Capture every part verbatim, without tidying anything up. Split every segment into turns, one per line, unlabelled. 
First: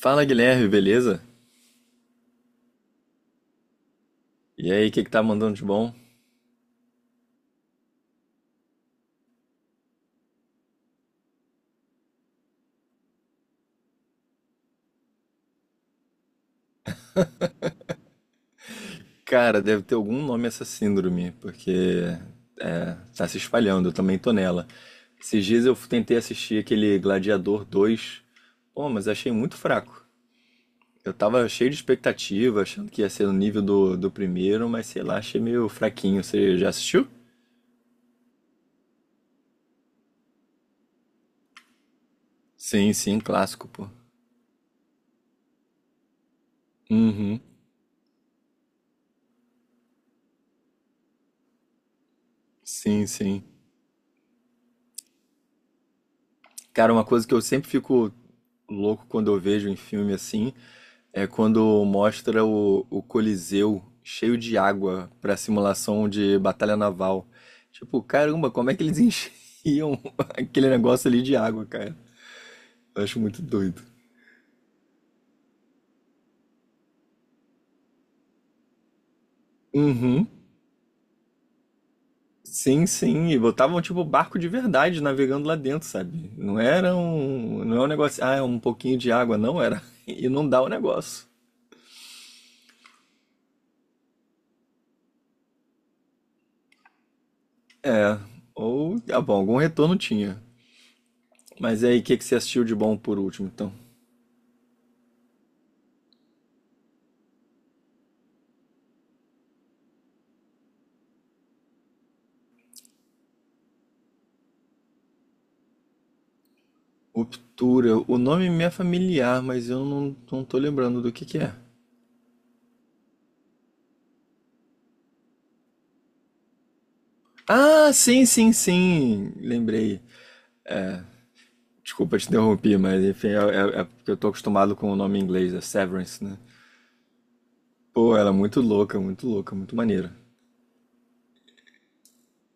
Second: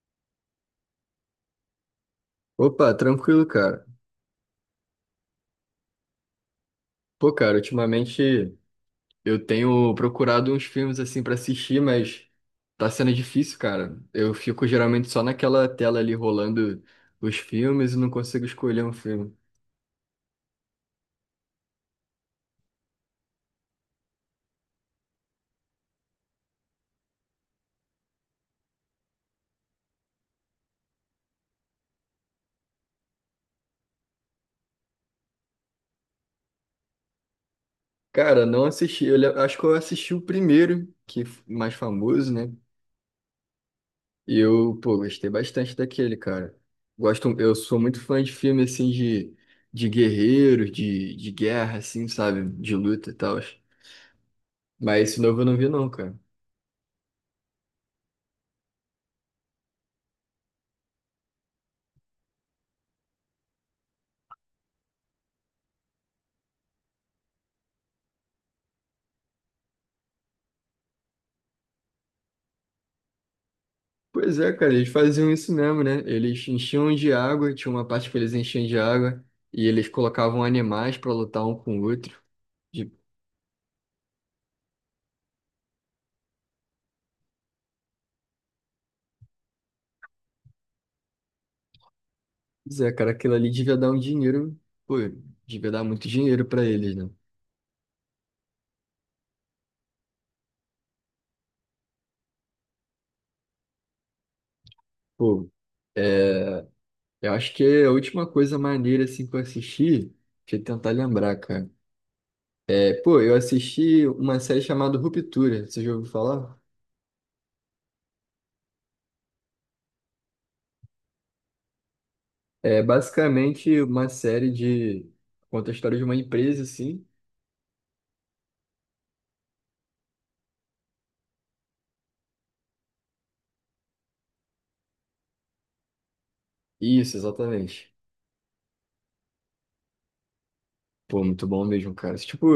Fala Guilherme, beleza?
Opa, tranquilo, cara.
E aí, o que que tá mandando de bom?
Pô, cara, ultimamente eu tenho procurado uns filmes assim pra assistir, mas tá sendo difícil, cara. Eu fico geralmente só naquela tela ali rolando os filmes e não consigo escolher um filme.
Cara, deve ter algum nome essa síndrome, porque é, tá se espalhando, eu também tô nela. Esses dias eu tentei assistir aquele Gladiador dois. Pô, mas achei muito fraco. Eu tava cheio de expectativa, achando que ia ser no nível do, do primeiro, mas sei lá, achei meio fraquinho. Você já assistiu?
Cara, não assisti. Eu le- acho que eu assisti o primeiro, que f- mais famoso, né?
Sim, sim, clássico, pô.
E eu, pô, gostei bastante daquele, cara. Gosto,
Uhum.
eu sou muito fã de filme assim de, de guerreiros, de, de guerra, assim, sabe? De
Sim,
luta e tal.
sim.
Mas esse novo eu não vi, não, cara.
Cara, uma coisa que eu sempre fico louco quando eu vejo em filme assim é quando mostra o, o Coliseu cheio de água pra simulação de batalha naval. Tipo, caramba, como é que eles enchiam aquele negócio ali de água, cara? Eu acho muito doido.
Pois é, cara, eles faziam isso mesmo, né? Eles enchiam de água, tinha uma parte que eles enchiam de água e eles
Uhum.
colocavam animais pra lutar um com o outro.
Sim,
De-
sim, e botavam tipo barco de verdade navegando lá dentro, sabe? Não era um, não é um negócio, ah, é um pouquinho de água, não era. E não dá o negócio.
Pois é, cara, aquilo ali devia dar um dinheiro, pô, devia dar muito dinheiro pra eles, né?
É, ou, ah, bom, algum retorno tinha. Mas e aí, o que que você assistiu de bom por último, então?
Pô, é, eu acho que é a última coisa maneira assim que eu assisti, deixa eu tentar lembrar, cara. É, pô, eu assisti uma série chamada Ruptura, você já ouviu falar?
Ruptura. O nome me é familiar, mas eu não, não tô lembrando do que que é.
É basicamente uma série de conta a história de uma empresa, assim.
Ah, sim, sim, sim. Lembrei. Desculpa te interromper, mas enfim, é, é- é porque eu tô acostumado com o nome em inglês, é Severance, né?
Isso, exatamente.
Pô, ela é muito louca, muito louca, muito maneira.
Pô, muito bom mesmo, cara. Tipo,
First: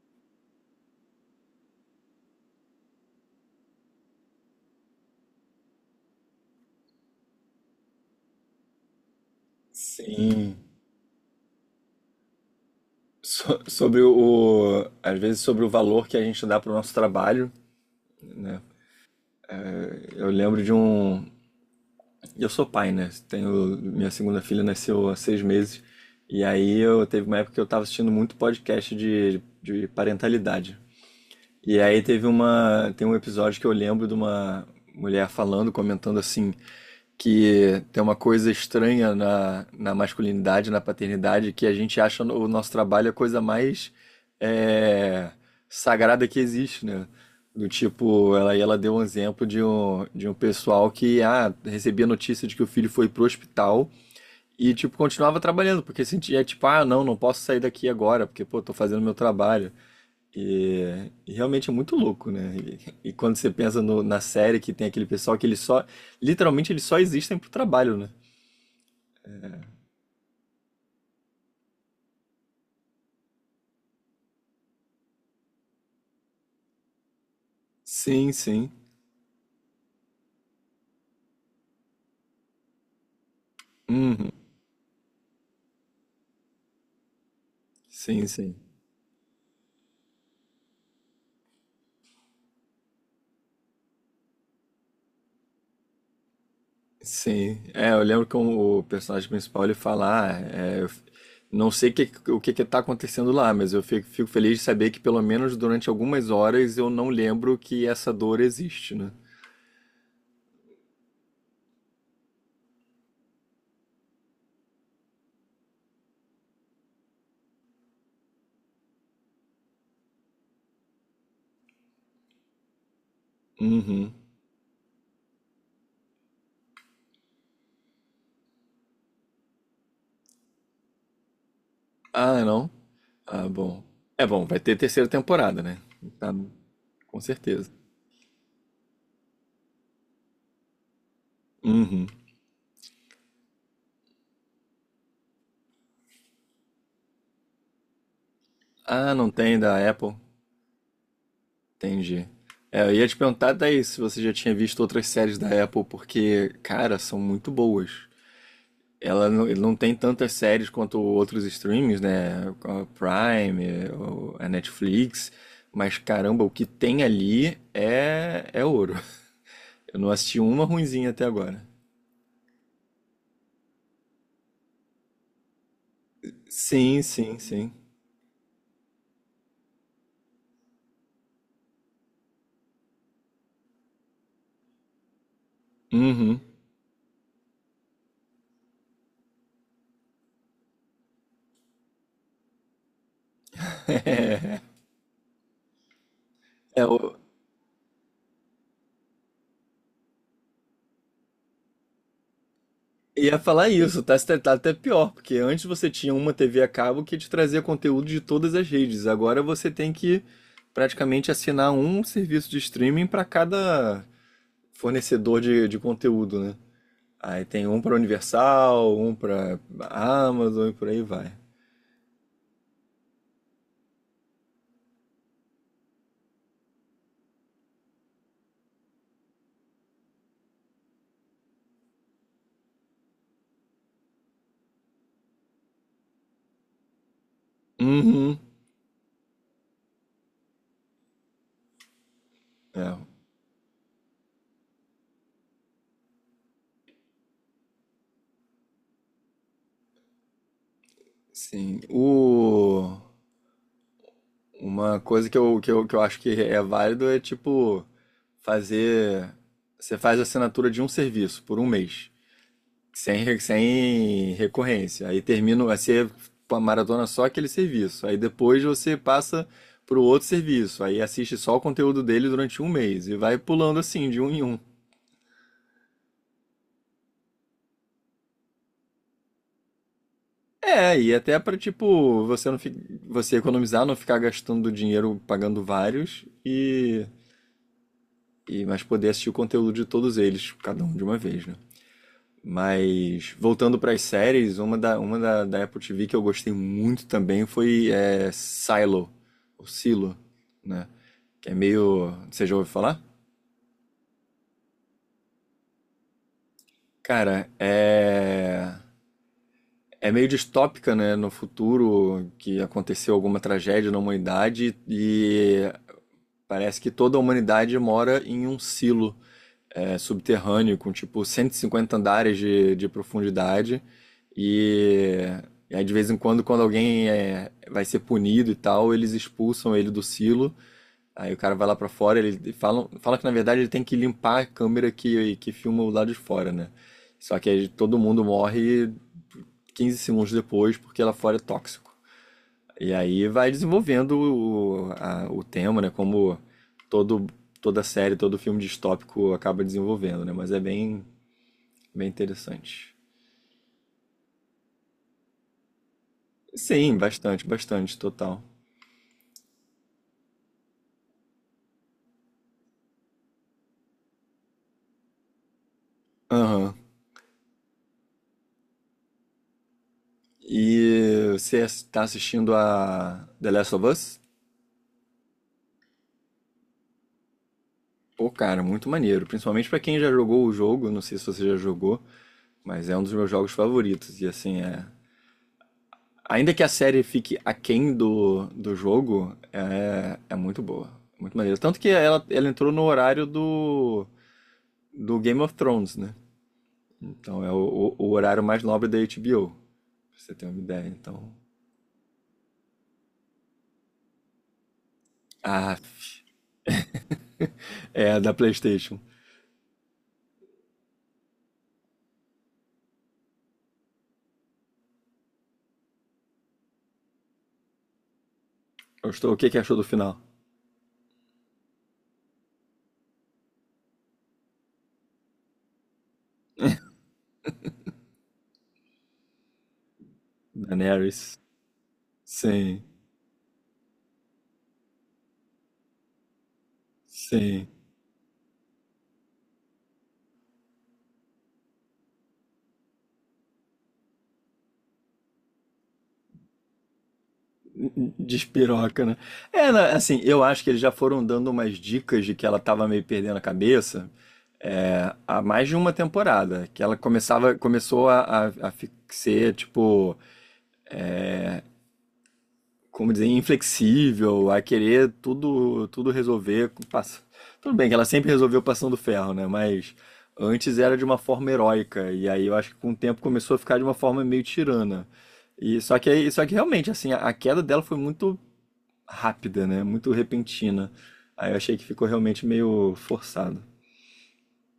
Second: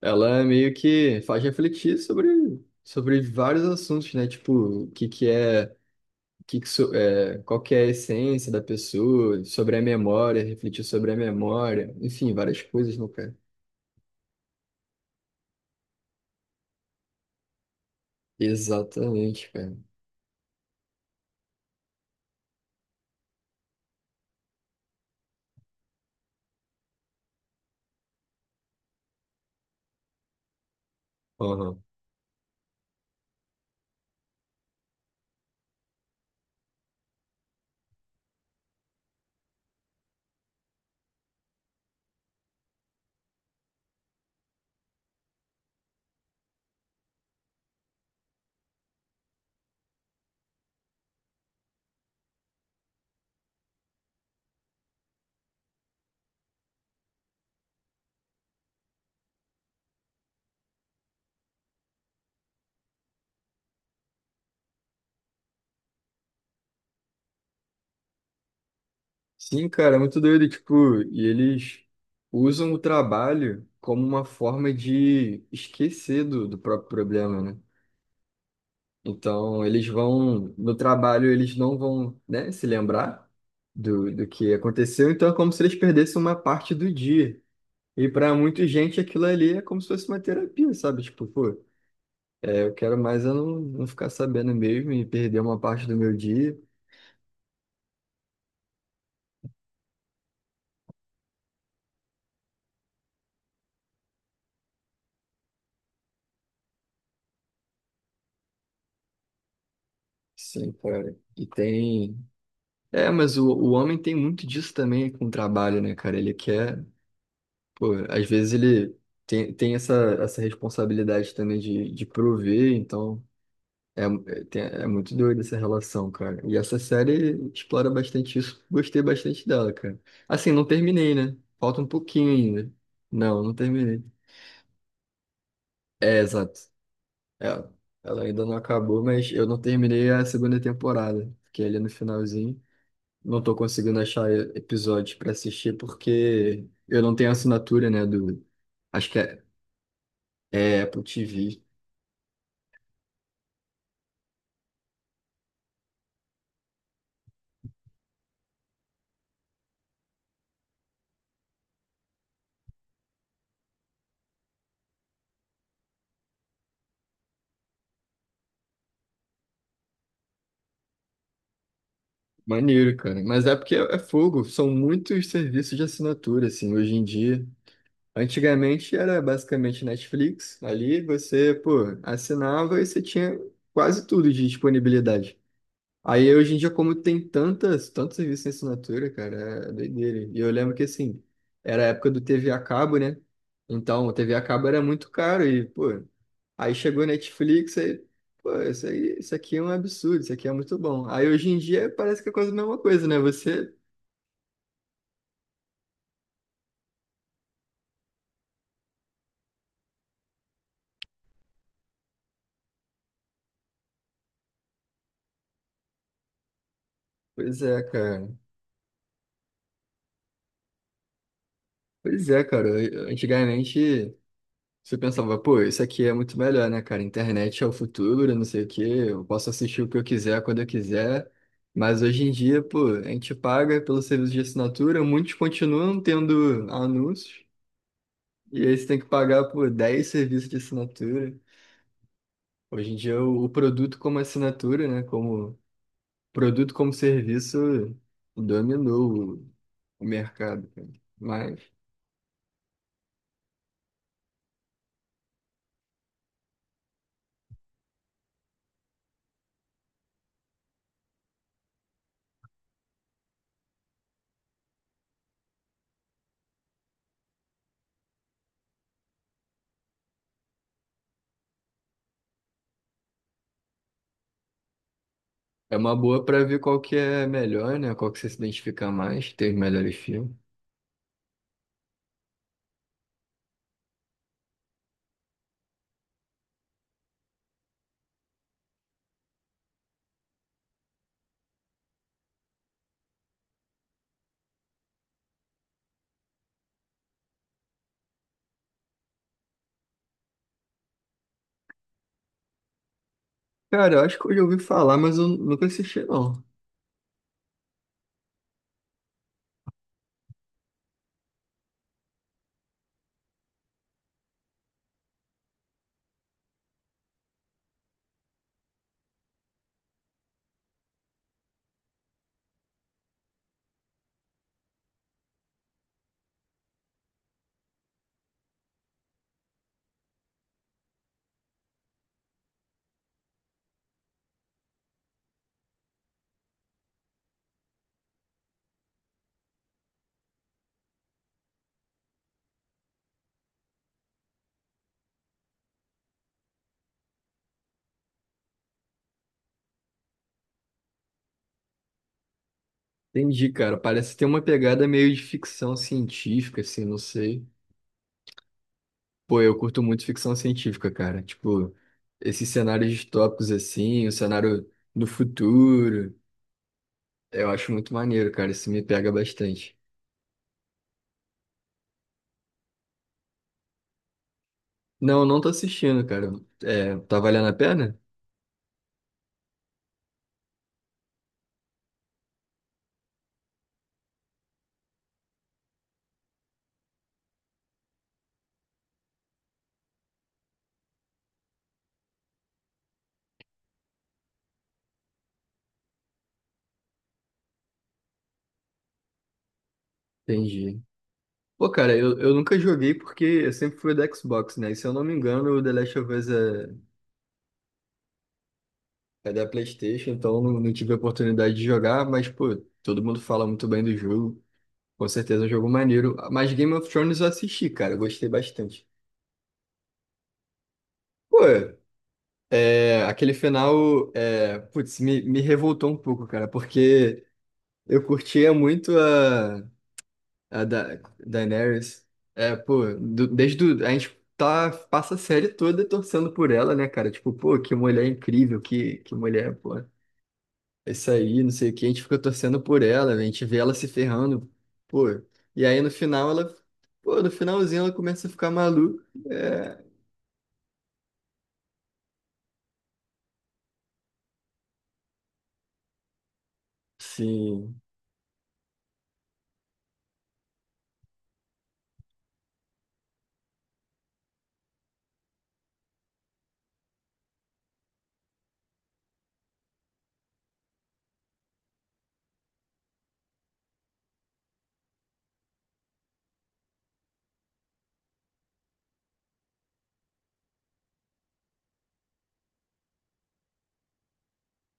ela meio que faz refletir sobre, sobre vários assuntos, né? Tipo, o que que é, o que que so- é, qual que é a essência da pessoa, sobre a memória,
Sim.
refletir sobre a memória, enfim, várias coisas, né, cara?
So- sobre o, às vezes sobre o valor que a gente dá pro nosso trabalho, né?
Exatamente, cara.
Eu lembro de um. E eu sou pai, né? Tenho, minha segunda filha nasceu há seis meses. E aí eu teve uma época que eu tava assistindo muito podcast de, de parentalidade. E
Aham.
aí teve uma, tem um episódio que eu lembro de uma mulher falando, comentando assim, que tem uma coisa estranha na, na masculinidade, na paternidade, que a gente acha no- o nosso trabalho a coisa mais, é, sagrada que existe, né? Do tipo, ela, e ela deu um exemplo de um, de um pessoal que ah, recebia notícia de que o filho foi pro hospital e, tipo, continuava trabalhando, porque sentia, tipo, ah, não, não posso sair daqui agora, porque, pô, tô fazendo meu trabalho. E, e realmente é muito louco, né? E, e quando você pensa no- na série que tem aquele pessoal que eles só, literalmente eles só existem pro trabalho, né?
Sim, cara, é muito doido, tipo, e eles usam o trabalho como uma forma de esquecer do, do próprio problema, né?
Sim, sim.
Então, eles vão, no trabalho, eles não vão, né, se lembrar do, do
Uhum.
que aconteceu. Então, é como se eles perdessem uma parte do dia. E
Sim,
para
sim.
muita gente, aquilo ali é como se fosse uma terapia, sabe? Tipo, pô, é, eu quero mais eu não, não ficar sabendo mesmo e perder uma parte do meu dia.
Sim. É, eu lembro que o personagem principal ele fala, ah, é, eu f- não sei que- o que que tá acontecendo lá, mas eu fico, fico feliz de saber que pelo menos durante algumas horas eu não lembro que essa dor existe, né?
Sim, cara. E tem. É, mas o, o homem tem muito disso também com o trabalho, né, cara? Ele quer. Pô, às vezes ele tem, tem essa, essa, responsabilidade também de, de prover, então. É,
Uhum.
é tem- é muito doida essa relação, cara. E essa série explora bastante isso. Gostei bastante dela, cara. Assim, não terminei, né? Falta um pouquinho
Ah, não?
ainda. Não,
Ah,
não
bom.
terminei.
É bom, vai ter terceira temporada, né?
É,
Tá,
exato.
com
É,
certeza.
ela ainda não acabou, mas eu não terminei a segunda temporada. Fiquei ali no
Uhum.
finalzinho. Não tô conseguindo achar e- episódios pra assistir porque eu não tenho assinatura, né, do. Acho
Ah,
que
não
é,
tem da Apple.
é Apple T V.
Entendi. É, eu ia te perguntar daí se você já tinha visto outras séries da Apple, porque, cara, são muito boas. Ela não, ele não tem tantas séries quanto outros streams, né? A Prime, eh, o- a Netflix. Mas caramba, o que tem ali é, é ouro. Eu não assisti uma ruinzinha até agora.
Maneiro, cara. Mas é porque é é fogo. São muitos serviços de assinatura, assim, hoje
Sim,
em
sim,
dia.
sim.
Antigamente era basicamente Netflix, ali você, pô, assinava e você tinha quase tudo de disponibilidade. Aí
Uhum.
hoje em dia, como tem tantas, tantos serviços em assinatura, cara, é doideira. E eu lembro que assim, era a época do T V a cabo, né? Então, o T V a cabo era muito caro e, pô, aí
É,
chegou
o-
Netflix, aí, pô, isso aí, isso aqui é um absurdo, isso aqui é muito bom. Aí hoje em dia parece que é quase a mesma coisa, né?
Ia falar
Você,
isso. tá Tá até pior, porque antes você tinha uma T V a cabo que te trazia conteúdo de todas as redes. Agora você tem que praticamente assinar um serviço de streaming para cada fornecedor de, de conteúdo, né? Aí
pois
tem um
é,
para
cara.
Universal, um para Amazon e por aí vai.
Pois é, cara. Antigamente. Você pensava, pô, isso aqui é muito melhor, né, cara? Internet é o futuro, não sei o quê, eu posso assistir o que eu quiser quando eu quiser. Mas hoje em dia, pô, a gente paga pelo serviço de assinatura, muitos continuam tendo anúncios,
Uhum.
e aí você tem que pagar por dez serviços de assinatura. Hoje em
É,
dia, o o produto como assinatura, né, como produto como serviço, dominou o o mercado, cara. Mas
sim. O... Uma coisa que eu, que eu, que eu acho que é válido é tipo fazer. Você faz a assinatura de um serviço por um mês. Sem, re- sem recorrência. Aí termina, vai ser uma maratona só aquele serviço. Aí depois você passa para o outro serviço. Aí assiste só o conteúdo dele durante um mês e vai pulando assim, de um em um.
é uma boa pra ver qual que é melhor, né, qual que você se identifica mais, tem os melhores filmes.
É, e até para tipo, você não fi- você economizar, não ficar gastando dinheiro pagando vários e, e mas poder assistir o conteúdo de todos eles, cada um de uma vez, né? Mas voltando para as séries, uma da, uma da, da Apple T V que eu gostei muito também foi, é, Silo, ou Silo, né? Que é meio. Você já ouviu falar?
Cara, eu acho que eu já ouvi falar, mas eu nunca assisti, não.
Cara, é. É meio distópica, né? No futuro que aconteceu alguma tragédia na humanidade e parece que toda a humanidade mora em um silo. É, subterrâneo, com tipo cento e cinquenta andares de, de profundidade. E, e aí, de vez em quando, quando alguém é, vai ser punido e tal, eles expulsam ele do silo. Aí o cara vai lá pra fora, ele fala, fala que na verdade ele tem que limpar a câmera que, que filma o lado de fora, né? Só que aí todo mundo morre quinze segundos depois porque lá fora é tóxico. E aí vai desenvolvendo o, a- o tema, né? Como todo, toda série, todo filme distópico acaba desenvolvendo, né? Mas é bem, bem interessante.
Entendi, cara. Parece ter uma pegada meio de ficção científica, assim,
Sim,
não sei.
bastante, bastante, total.
Pô, eu curto muito ficção científica, cara. Tipo, esses cenários distópicos, assim, o cenário do futuro.
Aham.
Eu acho muito maneiro, cara. Isso me pega bastante.
E você está assistindo a The Last of Us?
Não, não tô assistindo, cara. É, tá valendo a pena?
Pô, cara, muito maneiro. Principalmente pra quem já jogou o jogo, não sei se você já jogou, mas é um dos meus jogos favoritos. E assim, é, ainda que a série fique aquém do, do jogo, é, é muito boa. Muito maneira. Tanto que ela, ela entrou no horário do, do Game of Thrones, né? Então é o, o- o horário mais nobre da H B O. Pra você ter uma
Entendi.
ideia, então.
Pô, cara, eu, eu nunca joguei porque eu sempre fui do Xbox, né? E se eu não me engano, o The
Ah,
Last of Us é
é da PlayStation.
é da PlayStation, então não, não tive a oportunidade de jogar, mas, pô, todo mundo fala muito bem do jogo. Com certeza é um jogo maneiro. Mas Game of Thrones eu assisti, cara, eu gostei bastante.
Gostou? O que, que achou do final?
Pô, é, aquele final, é, putz, me, me revoltou um pouco, cara, porque eu curtia muito a, a, da,
Daenerys.
Daenerys. É,
Sim,
pô, do- desde o, a gente tá, passa a série toda torcendo por ela, né, cara? Tipo, pô,
sim.
que mulher incrível, que, que mulher, pô. É isso aí, não sei o que, a gente fica torcendo por ela, a gente vê ela se ferrando, pô. E aí no final ela, pô, no finalzinho ela começa a ficar maluca.
Despiroca, né? É,
É,
assim, eu acho que eles já foram dando umas dicas de que ela tava meio perdendo a cabeça. É, há mais de uma temporada, que ela começava,
sim.
começou a, a, a fi- ser, tipo, como dizer, inflexível, a querer tudo, tudo resolver. com pass- Tudo bem que ela sempre resolveu passando ferro, né? Mas antes era de uma forma heróica, e aí eu acho que com o tempo começou a ficar de uma forma meio tirana. E só que, aí- só que realmente, assim, a, a queda dela foi muito rápida, né? Muito repentina. Aí eu achei que ficou realmente meio forçado.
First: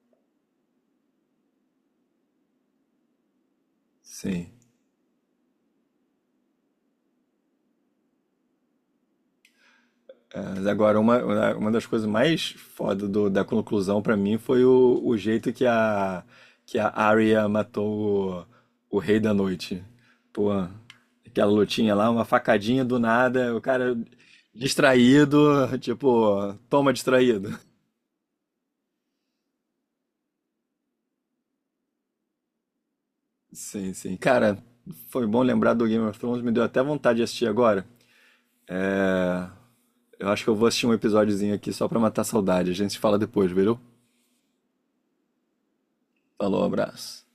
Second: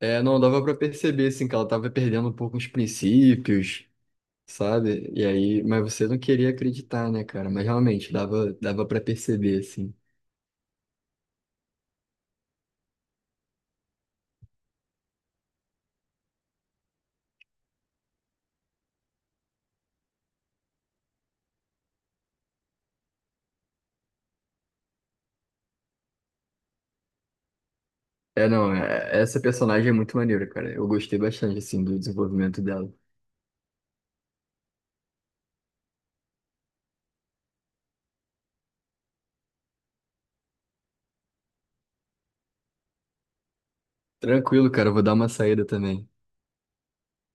É, não dava pra perceber, assim, que ela tava perdendo um pouco os princípios,
Sim.
sabe? E aí, mas você não queria acreditar, né, cara? Mas realmente dava, dava para perceber, assim.
É, mas agora, uma, uma das coisas mais foda do- da conclusão pra mim foi o, o jeito que a, que a Arya matou o, o Rei da Noite. Pô, aquela lutinha lá, uma facadinha do nada, o cara distraído, tipo, toma distraído.
É, não, é- essa personagem é muito maneira, cara. Eu gostei bastante, assim, do desenvolvimento dela.
Sim, sim. Cara, foi bom lembrar do Game of Thrones, me deu até vontade de assistir agora. É, eu acho que eu vou assistir um episódiozinho aqui só pra matar a saudade. A gente se fala depois, viu?
Tranquilo, cara, eu vou dar uma saída também.
Falou, abraço.